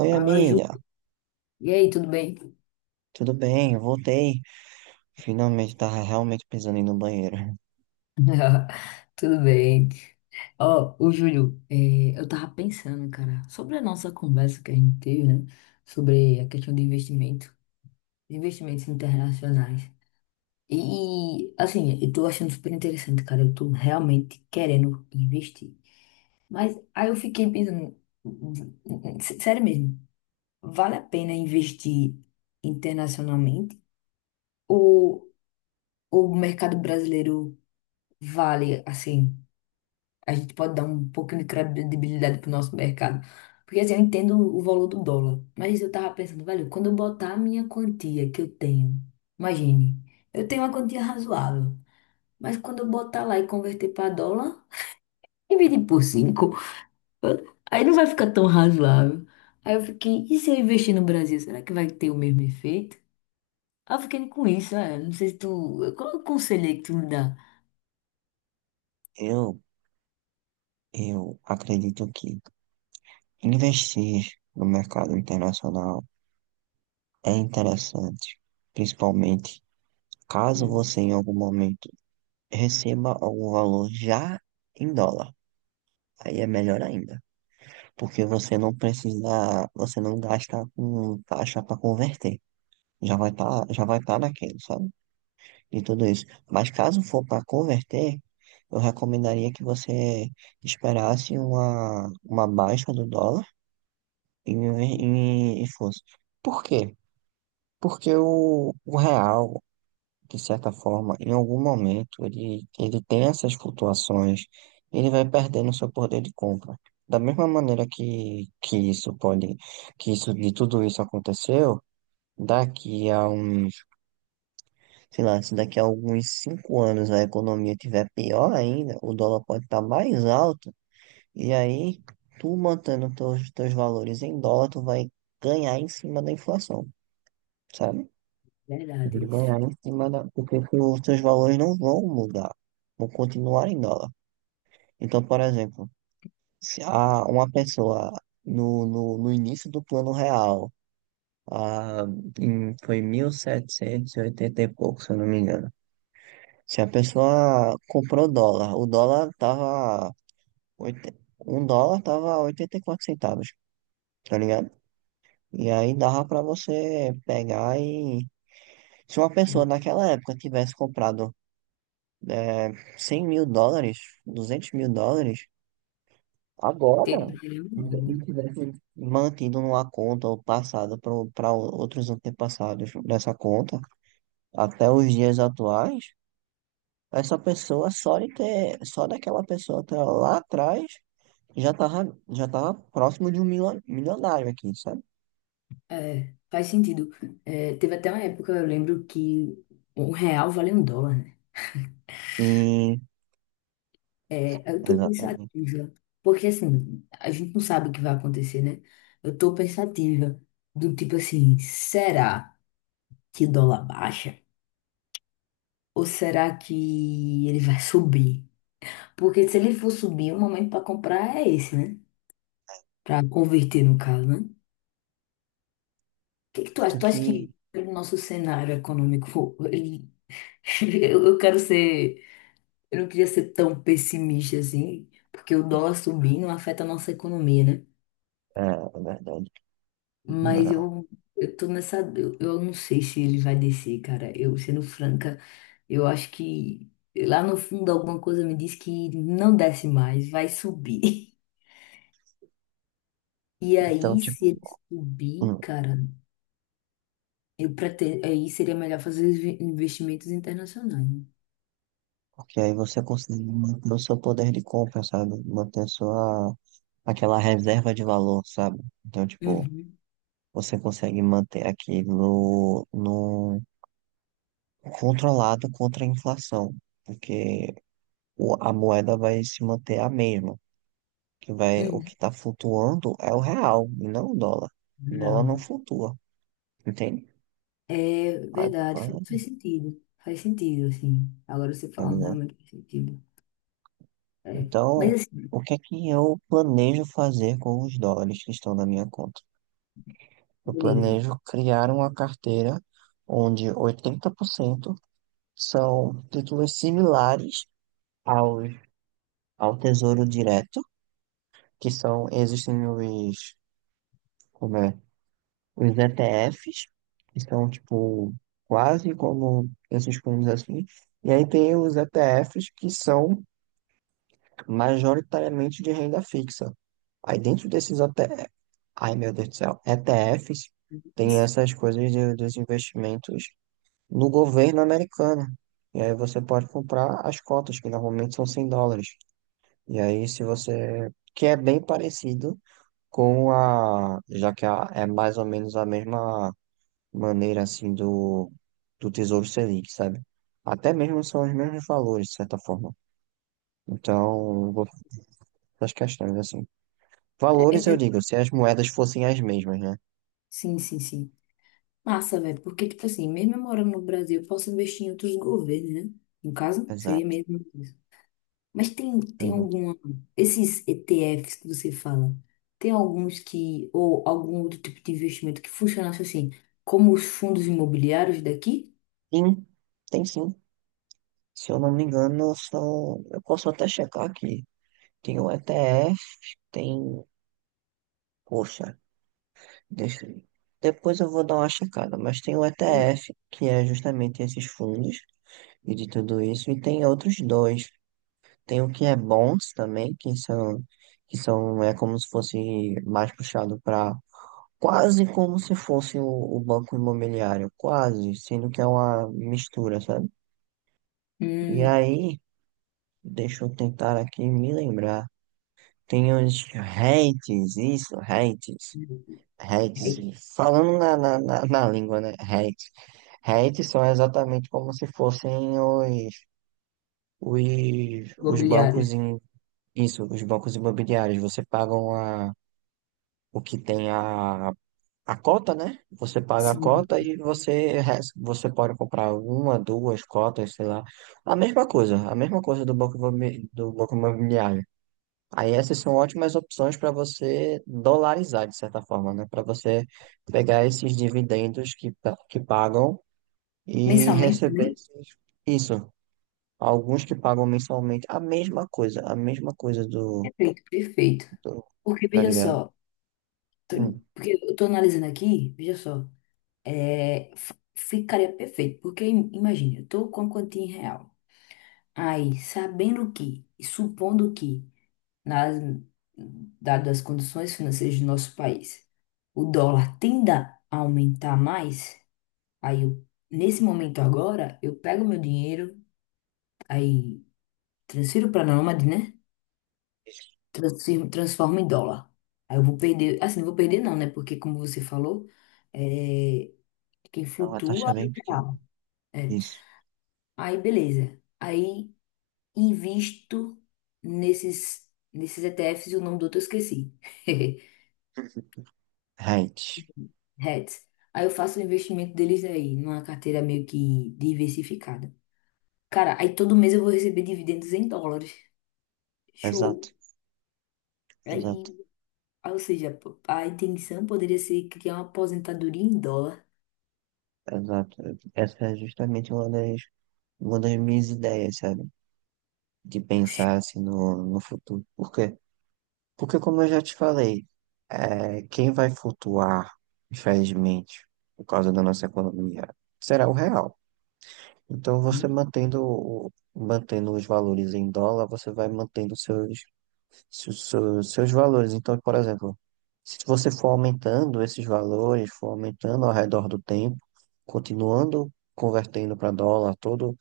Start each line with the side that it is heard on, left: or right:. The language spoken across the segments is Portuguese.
right: Oi,
left: Fala, Ju.
right: amiga.
left: E aí, tudo bem?
right: Tudo bem? Eu voltei. Finalmente tava realmente precisando ir no banheiro.
left: Tudo bem. Ó, ô Júlio, eu tava pensando, cara, sobre a nossa conversa que a gente teve, né? Sobre a questão de investimento, de investimentos internacionais. E, assim, eu tô achando super interessante, cara. Eu tô realmente querendo investir. Mas aí eu fiquei pensando, sério mesmo, vale a pena investir internacionalmente? Ou ou o mercado brasileiro vale, assim? A gente pode dar um pouquinho de credibilidade pro nosso mercado. Porque assim, eu entendo o valor do dólar, mas eu tava pensando, velho, quando eu botar a minha quantia que eu tenho, imagine, eu tenho uma quantia razoável, mas quando eu botar lá e converter para dólar, dividir por cinco, aí não vai ficar tão razoável. Aí eu fiquei, e se eu investir no Brasil, será que vai ter o mesmo efeito? Aí eu fiquei com isso, não sei se tu, qual é o conselho aí que tu me dá?
right: Eu, eu acredito que investir no mercado internacional é interessante, principalmente caso
left: Hum,
right: você em algum momento receba algum valor já em dólar. Aí é melhor ainda, porque você não precisa, você não gasta com taxa para converter. Já vai estar naquele, sabe? De tudo isso. Mas caso for para converter, eu recomendaria que você esperasse uma baixa do dólar e fosse. Por quê? Porque o real, de certa forma, em algum momento, ele tem essas flutuações, ele vai perdendo seu poder de compra. Da mesma maneira que isso pode, que isso, de tudo isso aconteceu, daqui a um. Sei lá, se daqui a alguns 5 anos a economia tiver pior ainda, o dólar pode estar mais alto, e aí tu mantendo teus valores em dólar, tu vai ganhar em cima da inflação, sabe? Tu
left: verdade
right: vai
left: isso.
right: ganhar em cima da. Porque os teus valores não vão mudar, vão continuar em dólar. Então, por exemplo, se a, uma pessoa no início do plano real, a, foi 1780 e oitenta e pouco, se eu não me engano. Se a pessoa comprou dólar, o dólar tava. oit- Um dólar tava 84 centavos, tá ligado? E aí dava pra você pegar e. Se uma pessoa naquela época tivesse comprado é, 100 mil dólares, 200 mil dólares, agora,
left: Teria, teria mudado,
right: e
left: né?
right: tivesse mantido numa conta ou passado para outros antepassados dessa conta, até os dias atuais, essa pessoa só de ter, só daquela pessoa ter lá atrás. Já tava próximo de um milionário aqui, sabe?
left: É, faz sentido. É, teve até uma época, eu lembro que um real vale um dólar, né?
right: Sim,
left: É, eu tô
right: exatamente.
left: pensativa, porque assim, a gente não sabe o que vai acontecer, né? Eu tô pensativa, do tipo assim, será que o dólar baixa? Ou será que ele vai subir? Porque se ele for subir, o momento para comprar é esse, né? Para converter, no caso, né? O que que tu
right: Tanto
left: acha? Tu acha
right: que,
left: que pelo nosso cenário econômico, ele... eu quero ser. Eu não queria ser tão pessimista assim, porque o dólar subir não afeta a nossa economia, né?
right: é verdade,
left: Mas
right: milionário.
left: eu tô nessa. Eu não sei se ele vai descer, cara. Eu, sendo franca, eu acho que lá no fundo alguma coisa me diz que não desce mais, vai subir. E
right: Então,
left: aí, se
right: tipo,
left: ele subir,
right: hum,
left: cara, eu pretendo. Aí seria melhor fazer os investimentos internacionais. Né?
right: porque aí você consegue manter o seu poder de compra, sabe? Manter sua, aquela reserva de valor, sabe? Então, tipo,
left: Uhum,
right: você consegue manter aquilo no controlado contra a inflação, porque a moeda vai se manter a mesma. O que
left: uhum.
right: está flutuando é o real, e não o dólar. O dólar não
left: Real.
right: flutua, entende?
left: É
right: Aí,
left: verdade, faz, faz sentido. Faz sentido, assim. Agora você
right: tá
left: falando
right: ligado?
left: realmente faz sentido. É. Mas
right: Então,
left: assim,
right: o que é que eu planejo fazer com os dólares que estão na minha conta? Eu
left: beleza.
right: planejo criar uma carteira onde 80% são títulos similares aos, ao Tesouro Direto, que são, existem os, como é? Os ETFs, que são tipo quase como esses fundos assim, e aí tem os ETFs que são majoritariamente de renda fixa. Aí dentro desses ETFs, ai meu Deus do céu, ETFs tem essas coisas dos investimentos no governo americano. E aí você pode comprar as cotas, que normalmente são 100 dólares. E aí se você, que é bem parecido com a, já que é mais ou menos a mesma maneira assim do Tesouro Selic, sabe? Até mesmo são os mesmos valores, de certa forma. Então, eu vou fazer as questões assim.
left: é- é-
right: Valores, eu
left: é-
right: digo, se as moedas fossem as mesmas, né?
left: sim, sim, sim. Massa, velho. Porque, tipo assim, mesmo eu morando no Brasil, eu posso investir em outros governos, né? No caso, seria
right: Exato,
left: mesmo isso. Mas tem, tem
right: exato.
left: alguma. Esses ETFs que você fala, tem alguns que. Ou algum outro tipo de investimento que funcionasse assim, como os fundos imobiliários daqui?
right: Sim, tem sim. Se eu não me engano, são. Eu posso até checar aqui. Tem o ETF, tem. Poxa, deixa eu. Depois eu vou dar uma checada, mas tem o ETF, que é justamente esses fundos e de tudo isso, e tem outros dois. Tem o que é bons também, que são, é como se fosse mais puxado para quase como se fosse o banco imobiliário, quase, sendo que é uma mistura, sabe? E
left: Hum,
right: aí, deixa eu tentar aqui me lembrar. Tem os REITs, isso, REITs, REITs,
left: é,
right: falando na língua, né? REITs. REITs são exatamente como se fossem os
left: imobiliários.
right: bancos isso, os bancos imobiliários. Você paga uma o que tem a cota, né? Você paga a
left: Sim.
right: cota e você, você pode comprar uma, duas cotas, sei lá. A mesma coisa do banco, do banco imobiliário. Aí essas são ótimas opções para você dolarizar, de certa forma, né? Para você pegar esses dividendos que, que pagam e
left: Mensalmente
right: receber
left: também?
right: esses-. Isso. Alguns que pagam mensalmente a mesma coisa do,
left: Perfeito, perfeito.
right: do
left: Porque,
right: Tá
left: veja
right: ligado?
left: só, tô-
right: Hum,
left: porque eu tô analisando aqui, veja só, ficaria perfeito. Porque, imagine, eu tô com a quantia em real. Aí, sabendo que, e supondo que, nas, dadas as condições financeiras do nosso país, o dólar tenda a aumentar mais, aí, eu, nesse momento agora, eu pego meu dinheiro, aí transfiro para a Nômade, né? Transforma em dólar. Aí eu vou perder, assim, não vou perder não, né? Porque como você falou, é, quem
right: É uma taxa
left: flutua é
right: bem
left: o
right: pequena.
left: real. É.
right: Isso.
left: Aí beleza. Aí invisto nesses nesses ETFs e o nome do outro eu esqueci.
right: Right.
left: Hats. Aí eu faço o investimento deles aí, numa carteira meio que diversificada. Cara, aí todo mês eu vou receber dividendos em dólares.
right: Exato,
left: Show. Aí,
right: exato,
left: ou seja, a intenção poderia ser criar uma aposentadoria em dólar.
right: exato. Essa é justamente uma das, minhas ideias, sabe? De pensar assim no futuro. Por quê? Porque, como eu já te falei, quem vai flutuar, infelizmente, por causa da nossa economia, será o real. Então, você mantendo, mantendo os valores em dólar, você vai mantendo seus, se seus, seus valores. Então, por exemplo, se você for aumentando esses valores, for aumentando ao redor do tempo, continuando convertendo para dólar, todo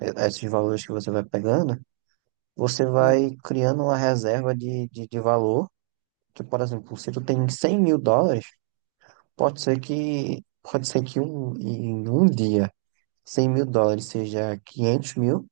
right: esses valores que você vai pegando, você vai
left: Hum,
right: criando uma reserva de valor, que, por exemplo, se tu tem 100 mil dólares, pode ser que, pode ser que um, em um dia 100 mil dólares seja 500 mil,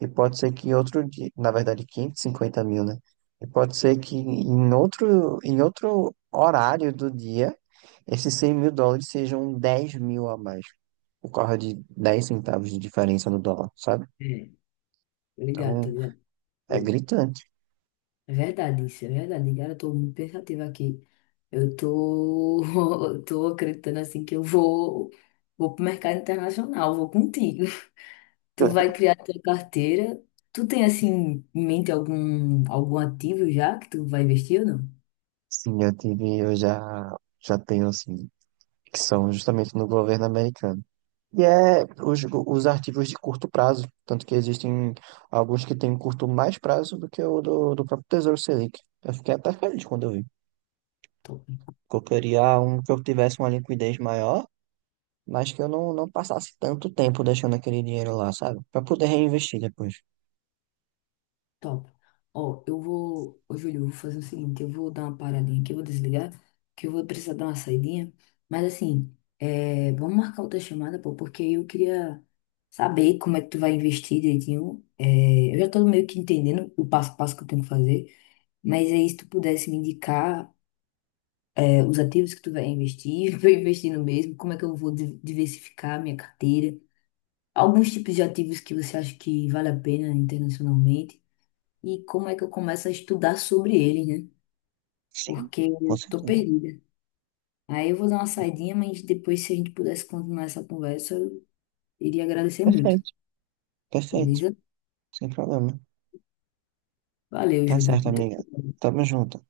right: e pode ser que em outro dia, na verdade, 550 mil, né? E pode ser que em outro, horário do dia, esses 100 mil dólares sejam 10 mil a mais, por causa de 10 centavos de diferença no dólar, sabe?
left: é, ligado, tá
right: Então,
left: ligado?
right: é
left: Hum,
right: gritante.
left: É verdade isso, é verdade. Cara, eu tô muito pensativa aqui. Eu tô, eu tô acreditando assim que eu vou, vou pro mercado internacional, vou contigo. Tu vai criar tua carteira. Tu tem assim em mente algum, algum ativo já que tu vai investir ou não?
right: Sim, eu tive, eu já tenho, assim, que são justamente no governo americano. E é os arquivos de curto prazo, tanto que existem alguns que têm curto mais prazo do que o do próprio Tesouro Selic. Eu fiquei até feliz quando eu vi,
left: Top.
right: porque eu queria um que eu tivesse uma liquidez maior, mas que eu não passasse tanto tempo deixando aquele dinheiro lá, sabe? Para poder reinvestir depois.
left: Top. Ó, eu vou. Ô, Júlio, eu vou fazer o seguinte: eu vou dar uma paradinha aqui, eu vou desligar, que eu vou precisar dar uma saidinha. Mas assim, é, vamos marcar outra chamada, pô, porque eu queria saber como é que tu vai investir direitinho. É, eu já tô meio que entendendo o passo a passo que eu tenho que fazer. Mas aí, se tu pudesse me indicar, é, os ativos que tu vai investir, pra eu investir no mesmo, como é que eu vou diversificar minha carteira. Alguns tipos de ativos que você acha que vale a pena internacionalmente e como é que eu começo a estudar sobre eles, né?
right: Sim,
left: Porque
right: com
left: eu tô
right: certeza.
left: perdida. Aí eu vou dar uma saidinha, mas depois, se a gente pudesse continuar essa conversa, eu iria agradecer muito.
right: Perfeito, perfeito,
left: Beleza?
right: sem problema.
left: Valeu,
right: Tá
left: Júlio.
right: certo,
left: Muito
right: amiga. Tamo junto.